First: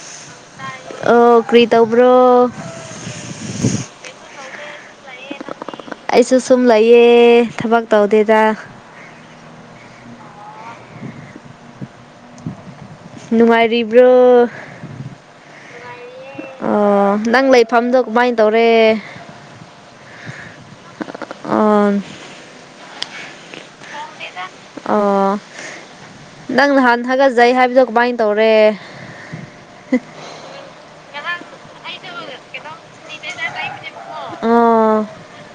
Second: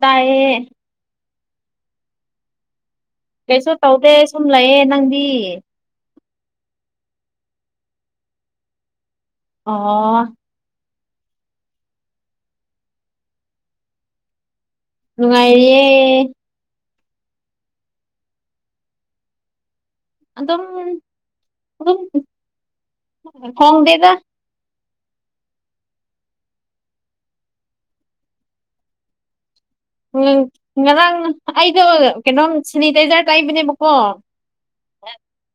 ꯇꯥꯏꯌꯦ ꯑꯣ ꯀ꯭ꯔꯤ ꯇꯧꯕ꯭ꯔꯣ ꯀꯩꯁꯨ ꯇꯧꯗꯦ ꯁꯨꯝ ꯂꯩꯌꯦ ꯅꯪꯗꯤ ꯑꯩꯁꯨ ꯁꯨꯝ ꯂꯩꯌꯦ ꯊꯕꯛ ꯇꯧꯗꯦꯗ ꯑꯣ ꯅꯨꯡꯉꯥꯏꯔꯤꯕ꯭ꯔꯣ ꯅꯨꯡꯉꯥꯏꯔꯤꯌꯦ ꯑꯣ ꯅꯪ ꯂꯩꯐꯝꯗꯣ ꯀꯃꯥꯏꯅ ꯇꯧꯔꯦ ꯑꯗꯨꯝ ꯑꯣ ꯑꯗꯨꯝ ꯈꯪꯗꯦꯗ ꯑꯣ ꯅꯪ ꯅꯍꯥꯟ ꯍꯥꯒꯠꯆꯩ ꯍꯥꯏꯕꯗꯣ ꯀꯃꯥꯏꯅ ꯇꯧꯔꯦ ꯎꯝ ꯉꯔꯥꯡ ꯑꯩꯗꯣ ꯀꯩꯅꯣꯝ ꯁꯦꯅꯤꯇꯥꯏꯖꯔ ꯇꯥꯏꯕꯅꯦ ꯀꯣ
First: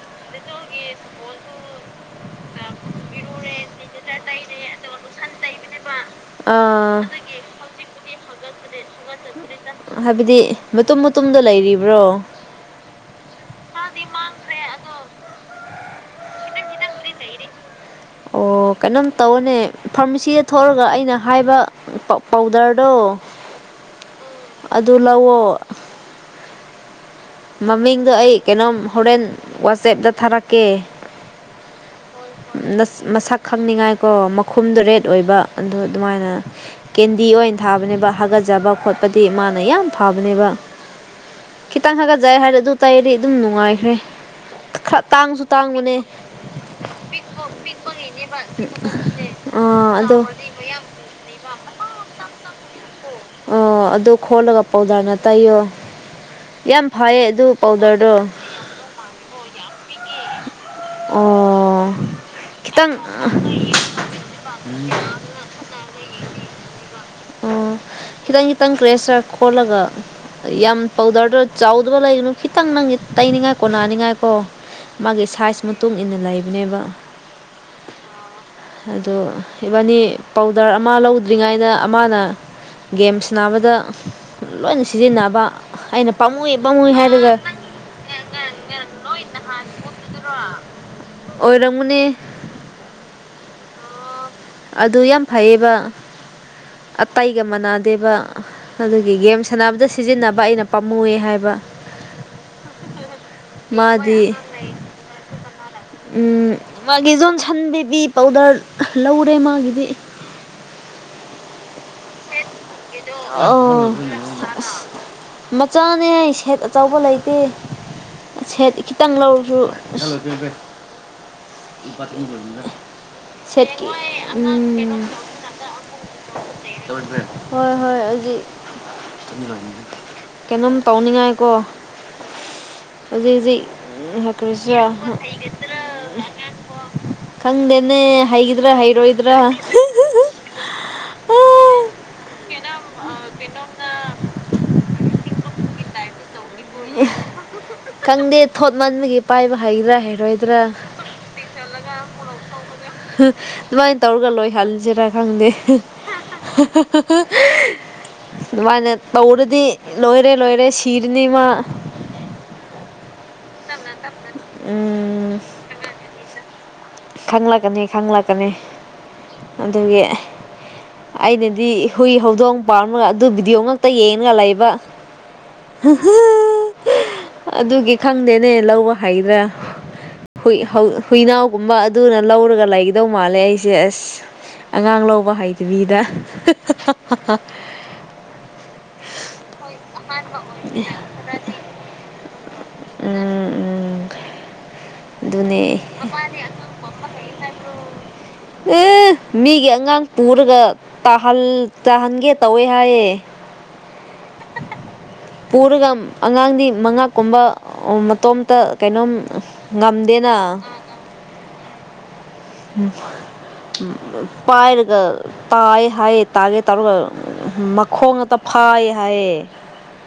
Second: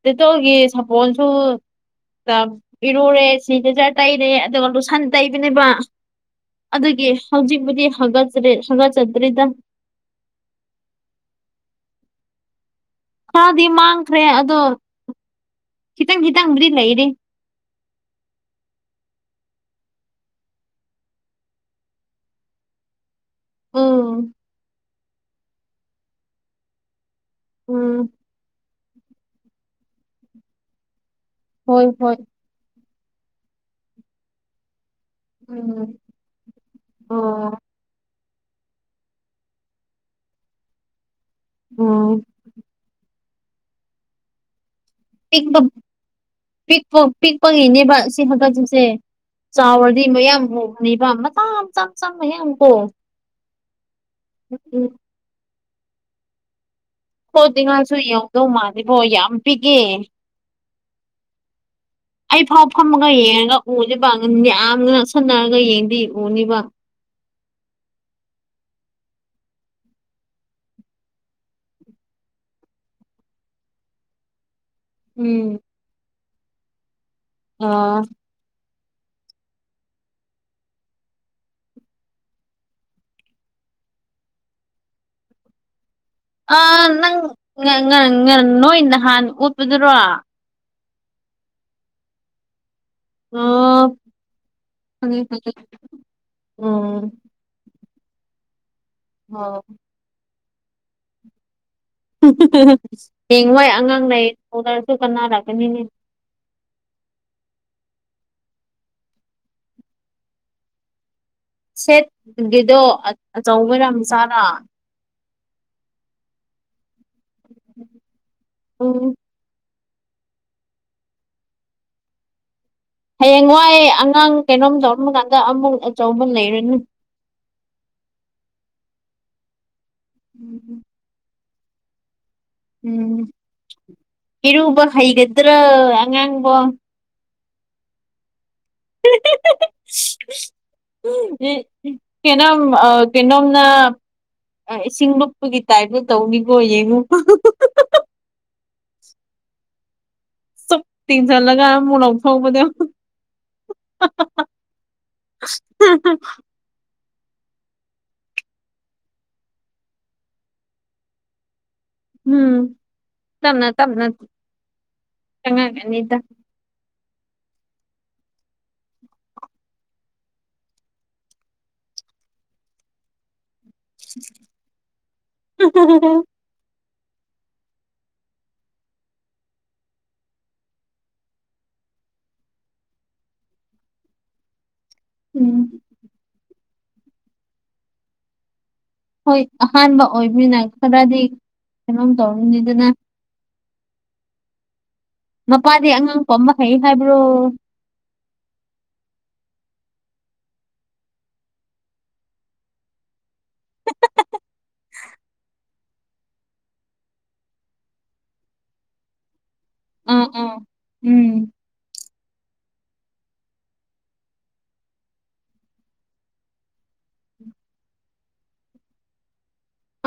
ꯗꯤꯇꯣꯜꯒꯤ ꯁꯥꯄꯣꯟꯁꯨ ꯏꯔꯨꯔꯦ ꯁꯤꯅꯤꯇꯥꯢꯖꯔ ꯇꯩꯔꯦ ꯑꯗꯨꯒ ꯂꯨꯁꯟ ꯇꯩꯕꯅꯦꯕ ꯑꯗꯨꯒꯤ ꯍꯧꯖꯤꯛꯕꯨꯗꯤ ꯍꯒꯠꯆꯠ ꯍꯒꯠꯆꯗ꯭ꯔꯦꯗ ꯍꯥꯏꯕꯗꯤ ꯃꯇꯨꯝ ꯃꯇꯨꯝꯗꯣ ꯂꯩꯔꯤꯕ꯭ꯔꯣ ꯈꯔꯗꯤ ꯃꯥꯡꯈ꯭ꯔꯦ ꯑꯗꯣ ꯈꯤꯇꯪ ꯈꯤꯇꯪꯕꯨꯗꯤ ꯂꯩꯔꯤ ꯑꯣ ꯀꯩꯅꯣꯝ ꯇꯧꯅꯦ ꯐꯥꯔꯃꯥꯁꯤꯗ ꯊꯣꯛꯑꯒ ꯑꯩꯅ ꯍꯥꯏꯕ ꯄꯥꯎꯗꯔꯗꯣ ꯎꯝ ꯑꯗꯨ ꯂꯧꯋꯣ ꯎꯝ ꯃꯃꯤꯡꯗꯣ ꯑꯩ ꯀꯩꯅꯣꯝ ꯍꯣꯔꯦꯟ ꯋꯥꯆꯦꯞꯇ ꯊꯥꯔꯛꯀꯦ ꯍꯣꯏ ꯍꯣꯏ ꯅꯁ ꯃꯁꯛ ꯈꯪꯅꯤꯡꯉꯥꯏ ꯀꯣ ꯃꯛ ꯈꯨꯝꯗ꯭ꯔꯦꯠ ꯑꯣꯏꯕ ꯑꯗꯨꯗꯣ ꯎꯝ ꯑꯗꯨꯃꯥꯏꯅ ꯀꯦꯟꯗꯤ ꯑꯣ ꯑꯣꯏꯅ ꯊꯥꯕꯅꯦꯕ ꯍꯥꯒꯠꯖꯕ ꯈꯣꯠꯄꯗꯤ ꯃꯥꯅ ꯌꯥꯝ ꯐꯕꯅꯦꯕ ꯈꯤꯇꯪ ꯎꯝ ꯍꯥꯒꯠꯖꯩ ꯍꯥꯏꯔ ꯑꯗꯨ ꯇꯩꯗꯤ ꯑꯗꯨꯝ ꯅꯨꯡꯉꯥꯏꯈ꯭ꯔꯦ ꯈꯔ ꯇꯥꯡꯁꯨ ꯄꯤꯛꯄ ꯇꯥꯡꯕꯅꯦ ꯄꯤꯛꯄ ꯄꯤꯛꯄꯒꯤꯅꯦꯕ ꯁꯤ ꯍꯟꯀꯠꯆꯩꯁꯦ ꯑꯥ ꯆꯥꯎꯔꯗꯤ ꯑꯗꯣ ꯃꯌꯥꯝ ꯍꯣꯡꯕꯅꯦꯕ ꯃꯆꯥ ꯆꯥ ꯆꯥ ꯃꯌꯥꯝ ꯀꯣ ꯑꯣ ꯑꯗꯨ ꯈꯣꯠꯂꯒ ꯄꯥꯎꯗꯔꯅ ꯇꯩꯌꯣ ꯌꯥꯝ ꯐꯩꯌꯦ ꯑꯗꯨ ꯄꯥꯎꯗꯔꯗꯣ ꯏꯕꯣ ꯌꯥꯝ ꯄꯤꯑꯦ ꯑꯣ ꯑꯩ ꯐꯥꯎ ꯈꯤꯇꯪ ꯐꯝꯃꯒ ꯌꯦꯡꯉꯒ [unintelligible] ꯁꯅꯥꯔꯒ ꯌꯦꯡꯗꯤ ꯎꯅꯤꯕ ꯑꯣ ꯈꯤꯇꯪ ꯈꯤꯇꯪ ꯀ꯭ꯔꯦꯁ ꯈꯣꯜꯂꯒ ꯌꯥꯝ ꯄꯧꯗꯔꯗ ꯆꯥꯎꯗꯕ ꯂꯩꯒꯅꯨ ꯈꯤꯇꯪ ꯅꯪ ꯇꯩꯅꯤꯡꯉꯥꯏ ꯀꯣꯟꯅꯥꯅꯤꯡꯉꯥꯏꯀꯣ ꯃꯥꯒꯤ ꯎꯝ ꯁꯥꯏꯖ ꯃꯇꯨꯡ ꯏꯟꯅ ꯂꯩꯕꯅꯦꯕ ꯑꯣ ꯑꯗꯣ ꯏꯕꯥꯅꯤ ꯄꯥꯎꯗꯔ ꯑꯃ ꯂꯧꯗ꯭ꯔꯤꯉꯩꯗ ꯃꯥꯅ ꯒꯦꯝ ꯁꯥꯟꯅꯥꯕꯗ ꯂꯣꯏ ꯁꯤꯖꯤꯟꯅꯕ ꯑꯩꯅ ꯄꯥꯃꯨ ꯑ ꯅꯪ [unintelligible] ꯅꯣꯏ ꯅꯍꯥꯟ ꯑꯣꯠꯄꯗꯨꯔꯣ ꯑꯣꯏꯔꯝꯃꯨꯅꯦ ꯑꯣ ꯑꯗꯨ ꯈꯪꯉꯦ ꯌꯥꯝ ꯈꯪꯉꯦ ꯐꯩꯌꯦꯕ ꯎꯝ ꯑꯇꯩꯒ ꯃꯥꯟꯅꯗꯦꯕ ꯑꯗꯨꯒꯤ ꯒꯦꯝ ꯑꯣ ꯁꯥꯟꯅꯕꯗ ꯁꯤꯖꯤꯟꯅꯕ ꯑꯩꯅ ꯄꯥꯝꯃꯨ ꯌꯦ ꯍꯥꯏꯕ ꯌꯦꯡ ꯍꯣꯏ ꯑꯉꯥꯡ ꯂꯩ ꯃꯥꯗꯤ ꯇꯧꯅꯔꯁꯨ ꯀꯅꯥꯔꯛꯀꯅꯤꯅꯦ ꯎꯝ ꯃꯥꯒꯤ ꯖꯣꯟꯁꯟ ꯕꯦꯕꯤ ꯄꯥꯎꯗꯔ ꯂꯧꯔꯦ ꯃꯥꯒꯤꯗꯤ ꯁꯦꯠꯒꯤꯗꯣ ꯑꯆꯧꯕꯔꯥ ꯑꯣ ꯃꯆꯥꯔꯥ ꯃꯆꯥꯅꯦ ꯁꯦꯠ ꯑꯆꯧꯕ ꯂꯩꯇꯦ ꯁꯦꯠ ꯎꯝ ꯈꯤꯇꯪ ꯂꯧꯔꯁꯨ [unintelligible] [unintelligible] ꯍꯌꯦꯡꯋꯥꯏ ꯁꯦꯠꯀꯤ ꯑꯉꯥꯡ ꯀꯩꯅꯣꯝ ꯇꯧꯔꯝ ꯎꯝ ꯀꯥꯟꯗ ꯑꯃꯨꯛ ꯑꯆꯧꯕ ꯂꯩꯔꯅꯤ [unintelligible] ꯍꯣꯏ ꯍꯣꯏ ꯑꯩꯗꯤ ꯀꯩꯅꯣꯝ ꯇꯧꯅꯤꯡꯉꯥꯏꯀꯣ ꯎꯝ ꯍꯧꯖꯤꯛ ꯍꯧꯖꯤꯛ ꯏꯔꯨꯕ ꯀꯔꯤꯁꯤꯔꯥ ꯍꯩꯒꯗ꯭ꯔꯣ ꯑꯉꯥꯡꯕꯣ ꯈꯪꯗꯦꯅꯦ ꯍꯩꯒꯗ꯭ꯔꯥ ꯍꯩꯔꯣꯏꯗ꯭ꯔꯥ [unintelligible] [unintelligible] ꯀꯩꯅꯝ ꯀꯩꯅꯣꯝꯅꯥ ꯏꯁꯤꯡ ꯂꯨꯞꯄꯒꯤ ꯇꯥꯏꯞꯇꯥ ꯇꯧꯅꯤꯀꯣ ꯌꯦꯡꯉꯨ ꯈꯪꯗꯦ ꯊꯣꯠ ꯃꯟꯕꯒꯤ ꯄꯥꯏꯕ ꯍꯩꯗ꯭ꯔꯥ ꯍꯩꯔꯣꯏ ꯆꯞ ꯇꯤꯡꯁꯟꯂꯒꯥ ꯑꯃꯨꯛ ꯂꯧꯊꯣꯛꯄꯗꯨ ꯑꯗꯨꯃꯥꯏꯅ ꯇꯧꯔꯒ ꯂꯣꯏꯍꯟꯁꯤꯔꯥ ꯈꯪꯗꯦ ꯑꯗꯨꯃꯥꯏꯅ ꯇꯧꯔꯗꯤ ꯂꯣꯏꯔꯦ ꯂꯣꯏꯔꯦ ꯁꯤꯔꯅꯤ ꯃꯥ ꯎꯝ ꯇꯞꯅ ꯇꯞꯅ ꯎꯝ ꯆꯪꯉꯛꯑꯅꯤꯗ ꯈꯪꯂꯛꯀꯅꯤ ꯈꯪꯂꯛꯀꯅꯤ ꯑꯗꯨꯒꯤ ꯑꯩꯅꯗꯤ ꯍꯨꯏ ꯍꯧꯗꯣꯡ ꯄꯥꯝꯃꯒ ꯑꯗꯨ ꯕꯤꯗꯤꯌꯣ ꯉꯥꯛ ꯇ ꯌꯦꯡꯂꯒꯥ ꯂꯩꯕ [unintelligible] ꯑꯗꯨꯒꯤ ꯈꯪꯗꯦꯅꯦ ꯂꯧꯕ ꯍꯩꯗ꯭ꯔꯥ ꯍꯨꯏ ꯍꯧ ꯍꯨꯏꯅꯥꯎꯒꯨꯝꯕ ꯑꯗꯨꯅ ꯂꯧꯔꯒ ꯂꯩꯒꯗꯧ ꯃꯥꯜꯂꯦ ꯑꯩꯁꯦ ꯑꯁ ꯑꯉꯥꯡ ꯂꯧ ꯕ ꯎꯝ ꯍꯩꯇꯕꯤꯗ ꯍꯣꯏ ꯑꯍꯥꯟꯕ ꯑꯣꯏꯕꯅꯤꯅ ꯈꯔꯗꯤ ꯀꯩꯅꯣꯝ ꯇꯧꯔꯅꯤꯗꯅ ꯎꯝ ꯎꯝ ꯑꯗꯨꯅꯦ ꯃꯄꯥꯗꯤ ꯑꯉꯥꯡ ꯄꯝꯕ ꯍꯩ ꯍꯥꯏꯕ꯭ꯔꯣ [unintelligible] ꯑꯦ ꯃꯤꯒꯤ ꯑꯉꯥꯡ ꯄꯨꯔꯒ ꯇꯥꯍꯜ ꯇꯥꯍꯟꯒꯦ ꯇꯧꯋꯦ ꯍꯥꯏꯌꯦ [unintelligible] [unintelligible] ꯄꯨꯔꯒ ꯑꯉꯥꯡꯗꯤ ꯃꯉꯛꯀꯨꯝꯕ ꯑ ꯃꯇꯣꯝꯇ ꯀꯩꯅꯣꯝ ꯑꯥ ꯉꯝꯗꯦꯅ ꯑꯥ ꯎꯝ [unintelligible] ꯄꯥꯏꯔꯒ ꯇꯥꯏ ꯍꯥꯏꯌꯦ ꯇꯥꯒꯦ ꯇꯧꯔꯒ ꯃꯈꯣꯡ ꯇꯐꯥꯏ ꯍꯥꯏꯌꯦ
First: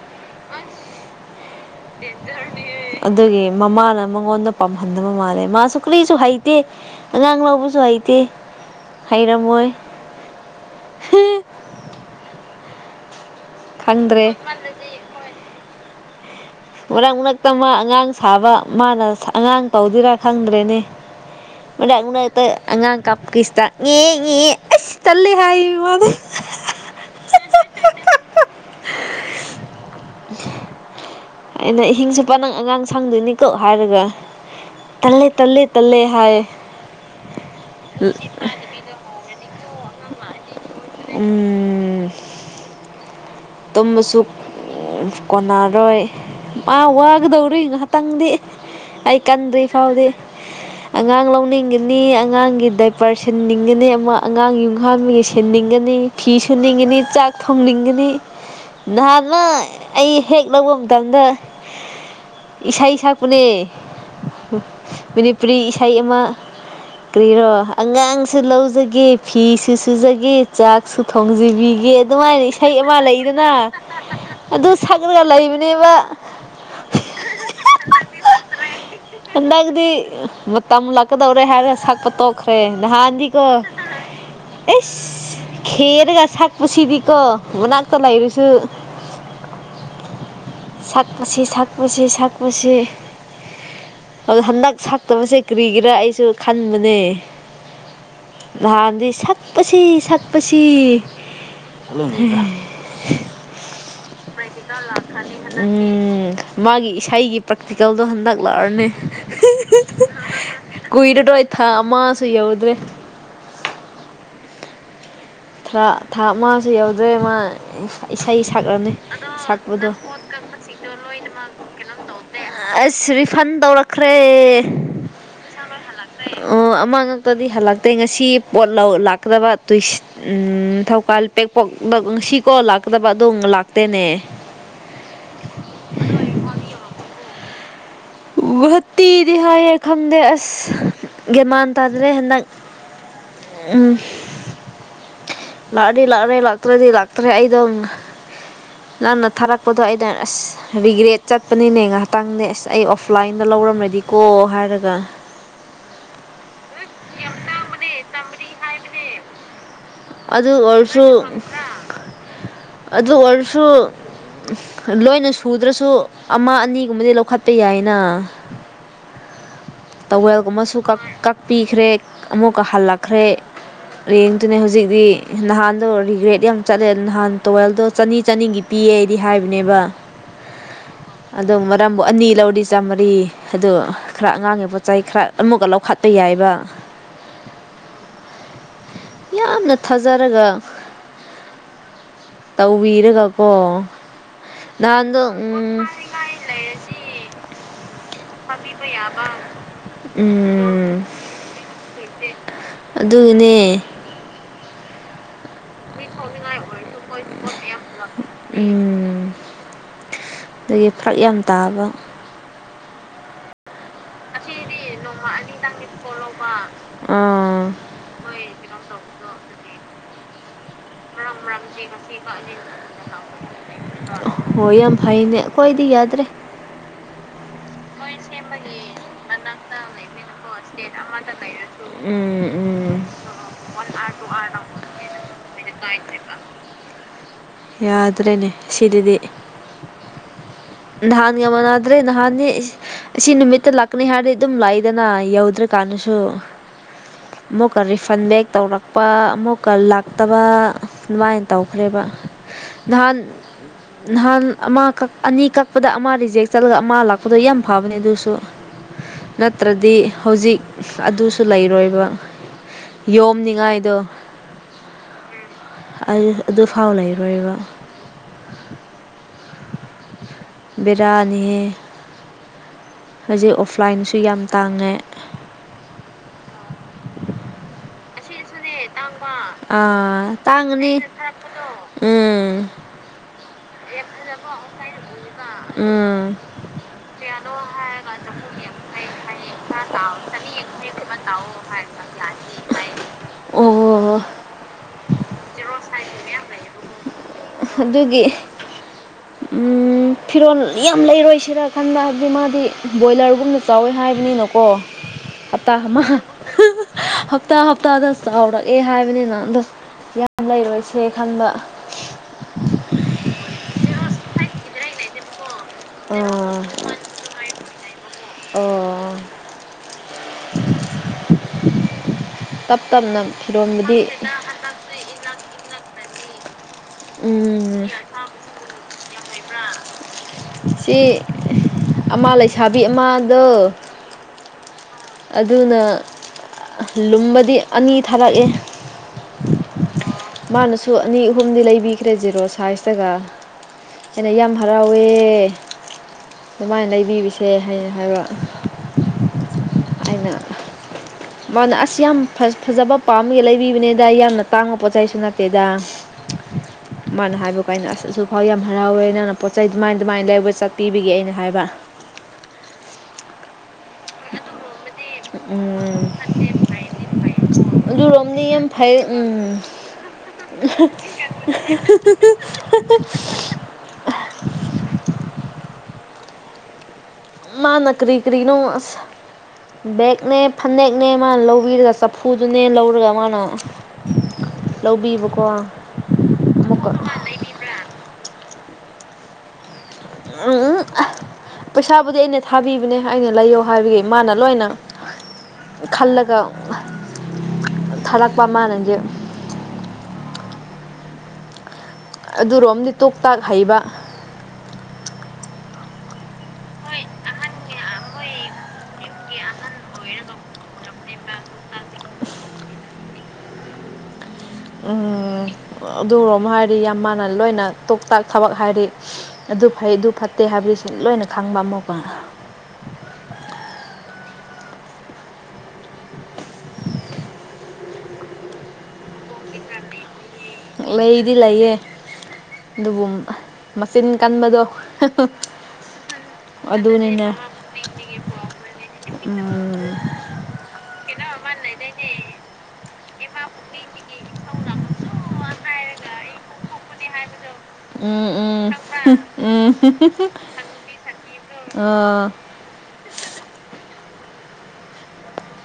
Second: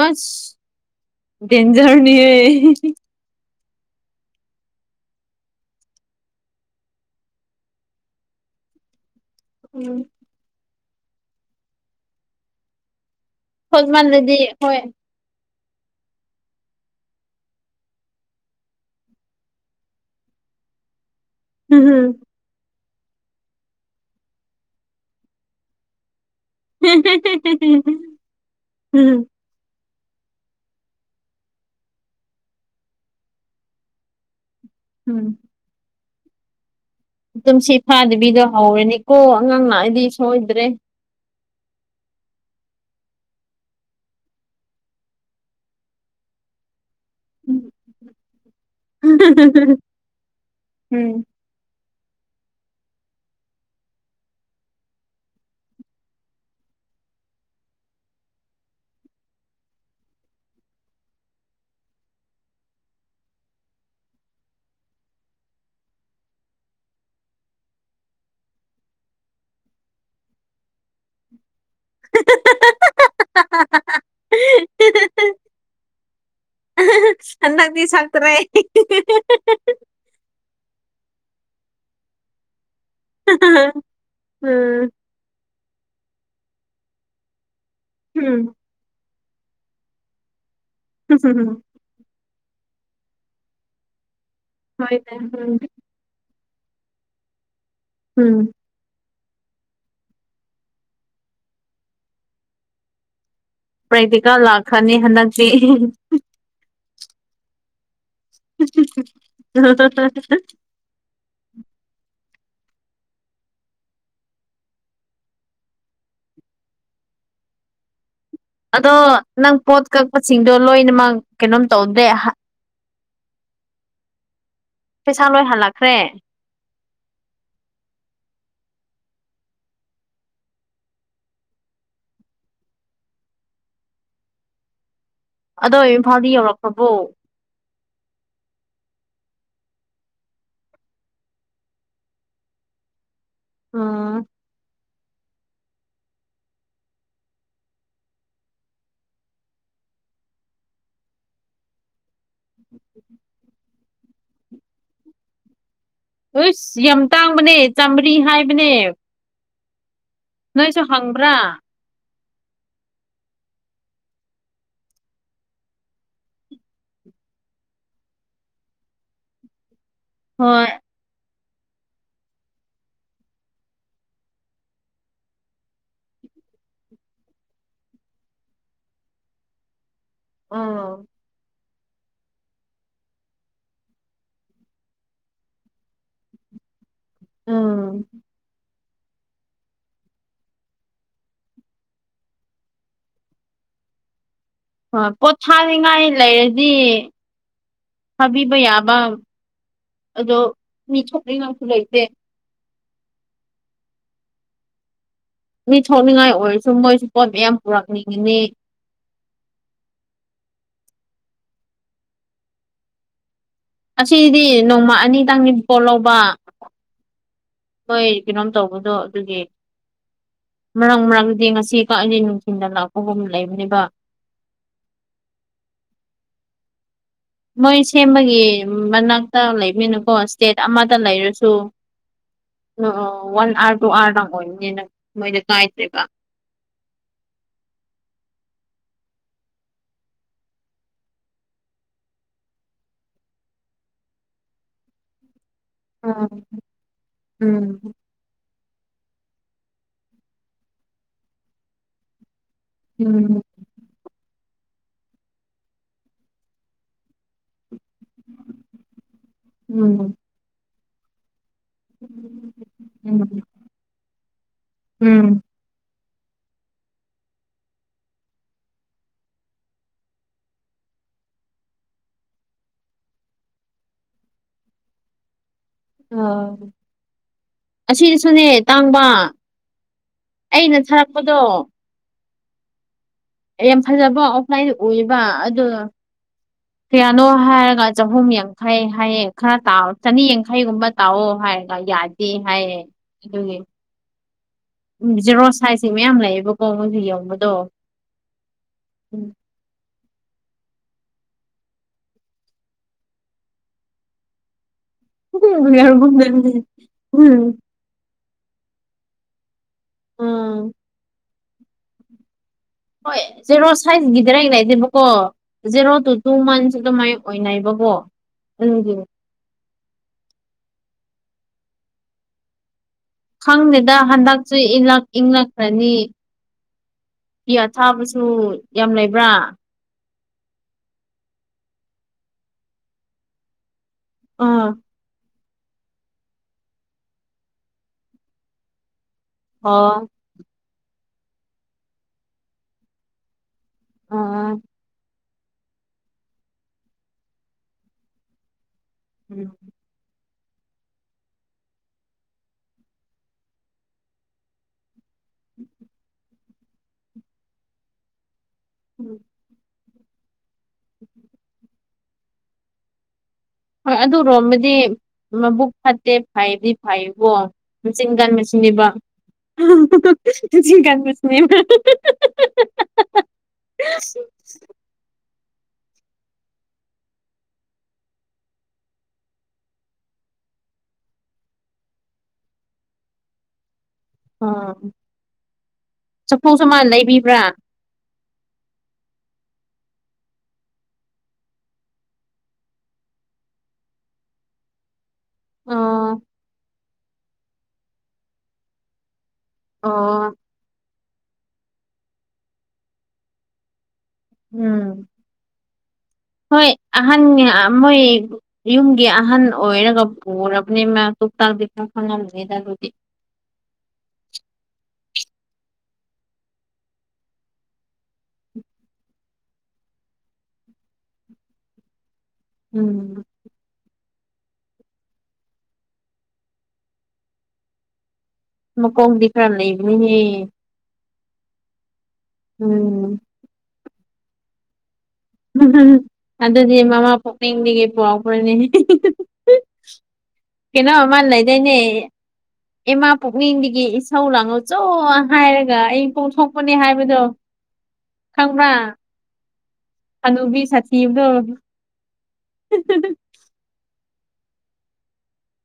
ꯑꯁ ꯗꯦꯟꯖꯔꯅꯤꯍꯦ ꯑꯗꯨꯒꯤ ꯃꯃꯥꯅ ꯃꯉꯣꯟꯗ ꯄꯥꯝꯍꯟꯗꯕ ꯃꯥꯜꯂꯦ ꯃꯥꯁꯨ ꯀꯨꯔꯤꯁꯨ ꯍꯩꯇꯦ ꯑꯉꯥꯡ ꯂꯧꯕꯁꯨ ꯍꯩꯇꯦ ꯍꯩꯔꯝꯃꯣꯏ ꯎꯝ ꯈꯪꯗ꯭ꯔꯦ [unintelligible] ꯍꯣꯏ ꯃꯔꯛ ꯃꯔꯛꯇ ꯃꯥ ꯑꯉꯥꯡ ꯁꯥꯕ ꯃꯥꯅ ꯁꯥ ꯑꯉꯥꯡ ꯇꯧꯗꯣꯏꯔꯥ ꯈꯪꯗ꯭ꯔꯦꯅꯦ ꯃꯔꯛ ꯃꯔꯛ [unintelligible] ꯑꯉꯥꯡ ꯀꯞ [unintelligible] [unintelligible] ꯑꯩꯅ ꯑꯍꯤꯡꯆꯨꯞꯄ ꯅꯪ ꯑꯉꯥꯡ ꯁꯪꯗꯣꯏꯅꯤꯀꯣ ꯍꯥꯏꯔꯒ ꯇꯜꯂꯦ ꯇꯜꯂꯦ ꯇꯜꯂꯦ ꯍꯥꯏꯌꯦ ꯇꯨꯝꯁꯤꯠ ꯐꯥꯗꯕꯤꯗ ꯍꯧꯔꯅꯤꯀꯣ ꯑꯉꯥꯡ ꯂꯥꯛꯑꯗꯤ ꯁꯣꯏꯗ꯭ꯔꯦ ꯎꯝ ꯇꯨꯝꯕꯁꯨ ꯀꯣꯟꯅꯔꯣꯏ ꯑꯥ ꯎꯝ ꯋꯥꯒꯗꯧꯔꯤ ꯉꯍꯥꯛꯇꯪꯗꯤ ꯑꯩ ꯀꯟꯗ꯭ꯔꯤ ꯐꯥꯎꯗꯤ ꯑꯉꯥꯡ ꯂꯧꯅꯤꯡꯗꯦ ꯅꯤ ꯑꯉꯥꯡꯒꯤ ꯗꯥꯏꯄꯔ ꯁꯤꯟꯅꯤꯡꯒꯅꯤ ꯑꯃ ꯑꯉꯥꯡ ꯌꯨꯡꯍꯥꯟꯕꯒꯤ ꯁꯤꯟꯅꯤꯡꯒꯅꯤ ꯐꯤ ꯁꯨꯅꯤꯡꯒꯅꯤ ꯆꯥꯛ ꯊꯣꯡꯅꯤꯡꯒꯅꯤ ꯅꯍꯥꯟꯃꯣꯛ ꯑꯩ ꯍꯦꯛ ꯂꯧꯕ ꯃꯇꯝꯗ ꯏꯁꯩ ꯁꯛꯄꯅꯦ ꯃꯅꯤꯄꯨꯔꯤ ꯏꯁꯩ ꯑꯃ ꯀ꯭ꯔꯤꯔꯣ ꯑꯉꯥꯡꯁꯨ ꯂꯧꯖꯒꯦ ꯐꯤꯁꯨ ꯁꯨꯖꯒꯦ ꯆꯥꯛꯁꯨ ꯊꯣꯡꯖꯕꯤ ꯒꯤ ꯑꯗꯨꯃꯥꯏꯅ ꯏꯁꯩ ꯑꯃ ꯂꯩꯗꯅ ꯑꯗꯨ ꯁꯛꯂꯒ ꯂꯩꯕꯅꯦꯕ ꯍꯟꯗꯛꯇꯤ ꯁꯛꯇ꯭ꯔꯦ [unintelligible] ꯇꯝ ꯂꯛꯀꯗꯧꯔꯦ ꯍꯥꯏꯔ ꯁꯛꯄ ꯇꯣꯛꯈ꯭ꯔꯦ ꯅꯍꯥꯟꯥꯟꯗꯤꯀꯣ ꯎꯝ ꯑꯦꯁ ꯈꯦꯔꯒ ꯁꯛꯄꯁꯤꯗꯤꯀꯣ ꯃꯅꯥꯛꯇ ꯂꯩꯔꯁꯨ ꯁꯛꯄꯁꯤ ꯎꯝ ꯁꯛꯄꯁꯤ ꯁꯛꯄꯁꯤ ꯑꯗꯨꯣ ꯍꯟꯗꯛ ꯍꯣꯏꯅꯦ ꯁꯛꯇꯕꯁꯦ ꯎꯝ ꯀ꯭ꯔꯤꯒꯤꯦꯔꯥ ꯑꯩꯁꯨ ꯈꯟꯕꯅꯦ ꯎꯝ ꯅꯍꯥꯟꯗꯤ ꯁꯛꯄꯁꯤ ꯁꯛꯄꯁꯤ ꯄ꯭ꯔꯦꯛꯇꯤꯀꯦꯜ ꯂꯥꯛꯈ꯭ꯔꯅꯤ ꯍꯟꯗꯛꯇꯤ ꯎꯝ ꯃꯥꯒꯤ ꯏꯁꯩꯒꯤ ꯄ꯭ꯔꯥꯛꯇꯤꯀꯦꯜꯗꯣ ꯍꯟꯗꯛ ꯂꯥꯛꯔꯅꯤ ꯀꯏꯗꯇ꯭ꯔꯣꯏ ꯊꯥ ꯑꯃꯥ ꯁꯨ ꯌꯧꯗꯔꯦ ꯊꯥ ꯑꯃꯁꯨ ꯌꯧꯗ꯭ꯔꯦ ꯃꯥ ꯏꯁꯩ ꯁꯛꯂꯅꯤ ꯑꯗꯣ ꯅꯪ ꯄꯣꯠ ꯀꯛꯄꯁꯤꯡꯗꯣ ꯂꯣꯏꯅꯃꯛ ꯀꯩꯅꯣꯝ ꯇꯧꯗ꯭ꯔꯦ ꯑꯁ ꯔꯤꯐꯟ ꯇꯧꯔꯛꯈ꯭ꯔꯦ ꯂꯣꯏ ꯄꯩꯁꯥ ꯂꯣꯏ꯭ꯟ ꯍꯜꯂꯛꯈ꯭ꯔꯦ ꯍꯂꯛꯈ꯭ꯔꯦ ꯑꯣ ꯑꯃꯥꯡꯉꯛꯇꯗꯤ ꯍꯜꯂꯛꯇꯦ ꯉꯁꯤ ꯄꯣꯠ ꯂꯥꯛꯀꯗꯕ ꯇꯨꯏꯁ ꯎꯝ ꯊꯧꯀꯜ ꯄꯦꯛꯄꯣꯛ ꯉꯁꯤꯀꯣ ꯂꯥꯛꯇꯕ ꯑꯗꯨꯝ ꯂꯥꯛꯇꯦꯅꯦ ꯑꯗꯣ ꯏꯝꯐꯥꯜꯗꯤ ꯌꯧꯔꯛꯄꯕꯣ ꯒꯨꯍꯥꯇꯤꯗꯤ ꯍꯥꯏꯌꯦ ꯈꯪꯗꯦ ꯑꯁ ꯒꯦꯃꯥꯟ ꯇꯥꯗ꯭ꯔꯦ ꯍꯟꯗꯛ ꯎꯝ ꯂꯥꯛꯑꯗꯤ ꯂꯥꯛꯔꯦ ꯂꯥꯛꯇ꯭ꯔꯦꯗꯤ ꯂꯥꯛꯇꯔꯦ ꯑꯩꯗꯣ ꯅꯪꯅ ꯊꯥꯔꯛꯄꯗꯣ ꯑꯩꯅ ꯑꯁ ꯔꯤꯒ꯭ꯔꯦꯠ ꯆꯠꯄꯅꯤꯅꯦ ꯉꯥꯏꯍꯥꯛꯇꯪꯗꯤ ꯑꯁ ꯑꯩ ꯑꯣꯐꯂꯥꯏꯟꯗ ꯂꯧꯔꯝꯂꯗꯤꯀꯣ ꯍꯥꯏꯔꯒ ꯑꯁ ꯌꯥꯝ ꯇꯥꯡꯕꯅꯦ ꯆꯥꯝꯃꯔꯤ ꯍꯥꯏꯕꯅꯦ ꯑꯗꯨ ꯅꯣꯏꯁꯨ ꯑꯣꯏꯔꯁꯨ ꯍꯪꯕ꯭ꯔꯥ ꯑꯗꯨ ꯑꯣꯏꯔꯁꯨ ꯂꯣꯏꯅ ꯁꯨꯗ꯭ꯔꯁꯨ ꯑꯃ ꯑꯅꯤꯒꯨꯝꯕꯗꯤ ꯂꯧꯈꯠꯄ ꯌꯥꯏꯅ [inaudible] ꯍꯣꯏ ꯇꯋꯦꯜꯒꯨꯝꯕꯁꯨ ꯀꯛꯄꯤꯈ꯭ꯔꯦ ꯑꯃꯨꯛꯀ ꯍꯜꯂꯛꯈ꯭ꯔꯦ ꯔꯦꯟꯠ ꯇꯥꯅꯦ ꯍꯧꯖꯤꯛ ꯗꯤ ꯅꯍꯥꯟꯗꯣ ꯔꯤꯒ꯭ꯔꯦꯠ ꯌꯥꯝ ꯆꯠꯂꯦ ꯅꯍꯥꯟ ꯇꯣꯋꯦꯜꯗꯣ ꯆꯅꯤ ꯆꯅꯤꯒꯤ ꯄꯤꯌꯦ ꯑꯩꯗꯤ ꯍꯥꯏꯕꯅꯦꯕ [inaudible] ꯑꯣ ꯑꯣ ꯃꯔꯝꯕꯨ ꯑꯅꯤ ꯂꯧꯔꯤ ꯆꯥꯝꯃꯔꯤ ꯑꯗꯣ ꯈꯔ ꯑꯉꯥꯡꯒꯤ ꯄꯣꯠꯆ ꯆꯩ ꯈꯔ ꯑꯃꯨꯛꯀ ꯂꯧꯈꯥꯠꯄꯥ ꯌꯥꯏꯕ ꯑꯥ ꯌꯥꯝꯅ ꯊꯥꯖꯔꯒ ꯇꯧꯕꯤꯔꯒꯀꯣ ꯍꯣꯏ ꯅꯍꯥꯟꯗꯣ ꯄꯣꯠ ꯎꯝ ꯊꯥꯅꯤꯡꯉꯥꯏ ꯂꯩꯔꯗꯤ ꯐꯥꯕꯤꯕ ꯌꯥꯕ ꯑꯗꯣ ꯃꯤ ꯎꯝ ꯊꯣꯛꯔꯤꯉꯥꯏꯁꯨ ꯂꯩꯇꯦ ꯑꯗꯨꯒꯤꯅꯦ ꯃꯤ ꯊꯣꯛꯅꯤꯡꯉꯥꯏ ꯑꯣꯏꯔꯁꯨ ꯃꯣꯏꯁꯨ ꯄꯣꯠ ꯃꯌꯥꯝ ꯄꯨꯔꯛꯅꯤꯡꯉꯤꯅꯤ [unintelligible] ꯎꯝ ꯑꯗꯒꯤ ꯐꯔꯛ ꯌꯥꯝ ꯇꯥꯕ ꯑꯁꯤꯗꯤ ꯅꯣꯡꯃ ꯑꯅꯤꯇꯪꯅꯤ ꯄꯣꯠ ꯂꯧꯕ ꯑꯥ ꯍꯣꯏ ꯀꯩꯅꯣꯝ ꯇꯧꯕꯗꯣ ꯑꯗꯨꯒꯤ ꯃꯔꯥꯡ ꯃꯔꯪꯗꯤ ꯉꯁꯤ ꯀ ꯑꯅꯤ ꯅꯨꯡꯊꯤꯜꯗ ꯂꯥꯛꯄꯒꯨꯝ ꯂꯩꯕꯅꯦꯕ ꯍꯣꯏ ꯌꯥꯝ ꯐꯩꯅꯦ ꯑꯩꯈꯣꯏꯗꯤ ꯌꯥꯗ꯭ꯔꯦ ꯃꯣꯏ ꯁꯦꯝꯕꯒꯤ ꯃꯅꯥꯛꯇ ꯂꯩꯕꯅꯤꯅꯀꯣ ꯏꯁꯇꯦꯠ ꯑꯃꯗ ꯂꯩꯔꯁꯨ ꯋꯥꯟ ꯑꯥꯔ ꯇꯨ ꯑꯥꯔꯗ ꯑꯣꯏꯕꯅꯤꯅ ꯃꯣꯏꯗ ꯀꯥꯏꯗ꯭ꯔꯦꯕ ꯌꯥꯗ꯭ꯔꯦꯅꯦ ꯁꯤꯔꯤꯗꯤ ꯅꯍꯥꯟꯒꯥ ꯃꯅꯗ꯭ꯔꯦ ꯅꯍꯥꯟꯗꯤ ꯑꯁꯤ ꯅꯨꯃꯤꯠꯇ ꯂꯛꯀꯅꯤ ꯍꯥꯏꯔꯗꯤ ꯑꯗꯨꯝ ꯂꯥꯛꯏꯗꯅꯥ ꯌꯥꯎꯗ꯭ꯔ ꯀꯅꯁꯨ ꯎꯝ ꯑꯃꯨꯛꯀꯥ ꯎꯝ ꯔꯤ ꯐꯟꯕꯦꯛ ꯇꯧꯔꯛꯄ ꯑꯃꯨꯛꯀ ꯂꯥꯛꯇꯕ ꯑꯗꯨꯃꯥꯏꯅ ꯇꯧꯈ꯭ꯔꯦꯕ ꯅꯍꯥꯟ ꯎꯝ ꯅꯍꯥꯟ ꯑꯃ ꯀꯛ ꯑꯅꯤ ꯀꯛꯄꯗ ꯑꯃ ꯔꯤꯖꯦꯛ ꯆꯠꯂꯒ ꯑꯃ ꯂꯥꯛꯄꯗ ꯌꯥꯝ ꯐꯕꯅꯦ ꯑꯗꯨꯁꯨ ꯅꯠꯇ꯭ꯔꯗꯤ ꯎꯝ ꯍꯧꯖꯤꯛ ꯑꯗꯨꯁꯨ ꯂꯩꯔꯣꯏ ꯕ ꯎꯝ ꯌꯣꯝꯅꯤꯉꯥꯏꯗꯣ ꯎꯝ ꯑꯗꯨ ꯑꯗꯨꯐꯥꯎ ꯂꯩꯔꯣꯏꯕ ꯕꯦꯔꯌꯥꯅꯤꯍꯦ ꯍꯧꯖꯤꯛ ꯑꯣꯐꯂꯥꯏꯟꯁꯨ ꯌꯥꯝ ꯇꯥꯡꯉꯦ ꯑ ꯑꯁꯤꯁꯨꯅꯦ ꯇꯥꯡꯕ ꯑꯥ ꯑꯩꯅ ꯇꯥꯡꯒꯅꯤ ꯊꯔꯛꯄꯗꯣ ꯎꯝ ꯌꯥꯝ ꯐꯖꯕ ꯑꯣꯐꯂꯥꯏꯟ ꯑꯣꯏꯌꯦꯕ ꯑꯗꯨ ꯎꯝ ꯀꯌꯥꯅꯣ ꯍꯥꯏꯔꯒ ꯆꯍꯨꯝ ꯌꯥꯡꯈꯩ ꯍꯥꯏꯌꯦ ꯈꯔ ꯇꯥꯎ ꯆꯅꯤ ꯌꯥꯡꯈꯩꯒꯨꯝꯕ ꯇꯥꯎꯑꯣ ꯍꯥꯏꯔꯒ ꯌꯥ ꯗꯦ ꯍꯥꯏꯌꯦ ꯑꯗꯨꯒꯤ ꯑꯣ ꯎꯝ ꯖꯦꯔꯣ ꯁꯥꯏꯖꯁꯤ ꯃꯌꯥꯝ ꯂꯩꯌꯦꯕꯀꯣ ꯃꯣꯏꯁꯨ ꯌꯧꯕꯗꯣ ꯑꯗꯨꯒꯤ ꯎꯝ ꯎꯝ ꯐꯤꯔꯣꯜ ꯌꯥꯝ ꯂꯩꯔꯣꯏꯁꯤꯔꯥ ꯈꯟꯕ ꯍꯥꯏꯕꯗꯤ ꯃꯥꯗꯤ ꯕꯣꯏꯂꯔꯒꯨꯝꯅ ꯆꯥꯎꯌꯦ ꯍꯥꯏꯕꯅꯤꯅꯀꯣ ꯍꯥꯞꯇꯥ ꯑꯃꯥ ꯌꯥꯔꯕꯨꯡꯗꯅꯦ ꯍꯞꯇꯥ ꯇꯗ ꯆꯥꯎꯔꯛꯑꯦ ꯍꯥꯏꯕꯅꯤꯅ ꯑꯗꯣ ꯌꯥꯝ ꯎꯝ ꯂꯩꯔꯣꯏꯁꯦ ꯈꯟꯕ ꯍꯣꯏ ꯖꯦꯔꯣ ꯁꯥꯏꯖꯀꯤ ꯗꯥꯏꯔꯦꯛ ꯂꯩꯁꯦꯕꯀꯣ ꯖꯦꯔꯣ ꯇꯨ ꯇꯨ ꯑꯥ ꯃꯟꯁ ꯑꯗꯨꯃꯥꯏ ꯑꯣꯏꯅꯩꯕꯀꯣ ꯎꯝ ꯑꯣ ꯇꯞ ꯇꯞꯅ ꯈꯪꯗꯦꯗ ꯐꯤꯔꯣꯟꯕꯨꯗꯤ ꯍꯟꯗꯛꯁꯦ ꯏꯪꯂꯛ ꯏꯪꯂꯛꯈ꯭ꯔꯅꯤ ꯎꯝ ꯐꯤ ꯑꯊꯥꯕꯁꯨ ꯌꯥꯝ ꯂꯩꯕ꯭ꯔꯥ ꯁꯤ ꯑꯃꯥ ꯂꯩꯁꯥꯕꯤ ꯑꯃꯗꯣ ꯑꯥ ꯑꯗꯨꯅ ꯑ ꯂꯨꯝꯕꯗꯤ ꯑꯅꯤ ꯊꯥꯔꯛꯑꯦ ꯑꯣ ꯃꯥꯅꯁꯨ ꯑꯅꯤ ꯑꯍꯨꯝꯗꯤ ꯂꯩꯕꯤꯈ꯭ꯔꯦ ꯖꯦꯔꯣ ꯁꯥꯏꯖꯇꯒ ꯑꯩꯅ ꯌꯥꯝ ꯑꯥ ꯍꯔꯥꯎꯌꯦ ꯑꯗꯨꯃꯥꯏꯅ ꯂꯩꯕꯤꯔꯤꯁꯦ ꯍꯥꯏꯅ ꯍꯥꯏꯕ ꯎꯝ ꯑꯩꯅ ꯃꯥꯅ ꯑꯁ ꯌꯥꯝ ꯐ ꯐꯖꯕ ꯄꯥꯝꯃꯥꯦ ꯂꯩꯕꯤꯕꯅꯦꯗ ꯌꯥꯝꯅ ꯇꯥꯡ ꯄꯣꯠ ꯆꯩꯁꯨ ꯅꯠꯇꯦꯗ ꯃꯥꯅ ꯍꯥꯏꯕ ꯀꯥꯏꯅ ꯑꯁ ꯑꯁꯨ ꯐꯥꯎ ꯌꯥꯝ ꯍꯔꯥꯎꯋꯦ ꯅꯪ ꯄꯣꯠ ꯆꯩ ꯑꯗꯨꯃꯥꯏ ꯑꯗꯨꯃꯥꯏꯅ ꯂꯩꯕ ꯆꯠꯄꯤꯕꯤꯒꯦ ꯑꯩꯅ ꯍꯥꯏꯕ ꯍꯣꯏ ꯑꯗꯨ ꯔꯣꯝꯃꯗꯤ ꯃꯕꯨꯛ ꯎꯝ ꯐꯠꯇꯦ ꯐꯩꯗꯤ ꯐꯩꯌꯦꯀꯣ ꯃꯆꯤꯟ ꯑꯗꯨꯔꯣꯝꯗꯤ ꯌꯥꯝ ꯀꯟꯕꯁꯤꯅꯦꯕ ꯐꯩ ꯎꯝ ꯆꯤꯟ ꯀꯟꯕꯁꯤꯅꯦ [unintelligible] [inaudible] ꯃꯥꯅ ꯀꯔꯤ ꯀꯔꯤꯅꯣ ꯑꯁ ꯕꯦꯛꯅꯦ ꯐꯅꯦꯛꯅꯦ ꯃꯥꯅ ꯂꯧꯕꯤꯔꯒ ꯆꯐꯨꯗꯨꯅꯦ ꯂꯧꯔꯒ ꯃꯥꯅ ꯑꯥ ꯂꯧꯕꯤꯕꯀꯣ ꯑꯃꯨꯛꯀ ꯏꯕ꯭ꯔꯥ ꯎꯝ ꯎꯝ ꯄꯩꯁꯥꯕꯨꯗꯤ ꯑꯩꯅ ꯊꯥꯕꯤꯕꯅꯦ ꯑꯩꯅ ꯂꯩꯌꯣ ꯍꯥꯏꯕꯒꯤ ꯃꯥꯅ ꯂꯣꯏꯅ ꯑꯣ ꯈꯜꯂꯒ ꯊꯥꯔꯛꯄ ꯃꯅꯗꯤ ꯑꯣ ꯑꯗꯨꯔꯣꯝꯗꯤ ꯇꯣꯛ ꯇꯥꯛ ꯍꯩꯕ ꯎꯝ ꯍꯣꯏ ꯑꯍꯥꯟꯅꯌꯥ ꯑ ꯃꯣꯏ ꯌꯨꯝꯒꯤ ꯑꯍꯟ ꯑꯣꯏꯔꯒ ꯄꯨꯔꯕꯅꯤ ꯃꯥ ꯇꯣꯛꯇꯥꯛꯇꯤ ꯈꯔ ꯈꯪꯉꯝꯒꯅꯤꯗ ꯑꯗꯨꯗꯤ ꯎꯝ ꯑꯗꯨꯔꯣꯝ ꯍꯥꯏꯔꯤ ꯌꯥꯝ ꯃꯥꯅ ꯂꯣꯏꯅ ꯇꯣꯛꯇꯥꯛ ꯊꯕꯛ ꯍꯥꯏꯔꯤ ꯑꯗꯨ ꯐꯩ ꯑꯗꯨ ꯐꯠꯇꯦ ꯍꯥꯏꯕꯗꯤꯁꯦ ꯂꯣꯏꯅ ꯈꯪꯕ ꯑꯃꯨꯛꯀ ꯎꯝ ꯃꯥꯀꯣꯡꯗꯤ ꯈꯔ ꯂꯩꯕꯅꯤꯅꯦ ꯂꯩꯗꯤ ꯂꯩꯌꯦ ꯑꯗꯨꯕꯨ ꯎꯝ ꯃꯆꯤꯟ ꯀꯟꯕꯗꯣ ꯑꯗꯨꯗꯤ ꯃꯃꯥ ꯑꯗꯨꯅꯤꯅꯦ ꯄꯣꯛꯅꯤꯡꯗꯒꯤ ꯄꯣꯔꯛꯄꯩꯅꯦꯍꯦ ꯎꯝ ꯀꯩꯅꯣ ꯑꯃꯥ ꯂꯩꯗꯥꯏꯅꯦ ꯏꯃꯥ ꯄꯨꯛꯅꯤꯡꯗꯒꯤ ꯏꯁꯧ ꯂꯥꯡꯉꯧ ꯆꯣ ꯍꯥꯏꯔꯒ ꯑꯩ ꯄꯣꯛꯊꯣꯛꯄꯅꯦ ꯍꯥꯏꯕꯗꯣ ꯎꯝ ꯈꯪꯕ꯭ꯔꯥ ꯎꯝ ꯎꯝ ꯍꯅꯨꯕꯤ ꯁꯊꯤꯕꯗꯣ ꯑꯥ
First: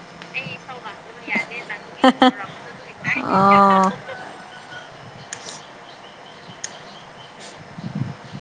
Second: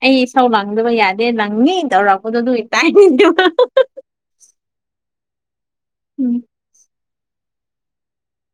ꯑꯩ ꯏꯁꯧ ꯂꯥꯡꯗꯕ ꯌꯥꯗꯦ ꯂꯪꯅꯤ ꯇꯧꯔꯛꯄꯗꯣ ꯑꯗꯨꯒꯤ ꯇꯥꯏꯞꯅꯤ ꯇꯥꯏꯞꯇ ꯎꯝ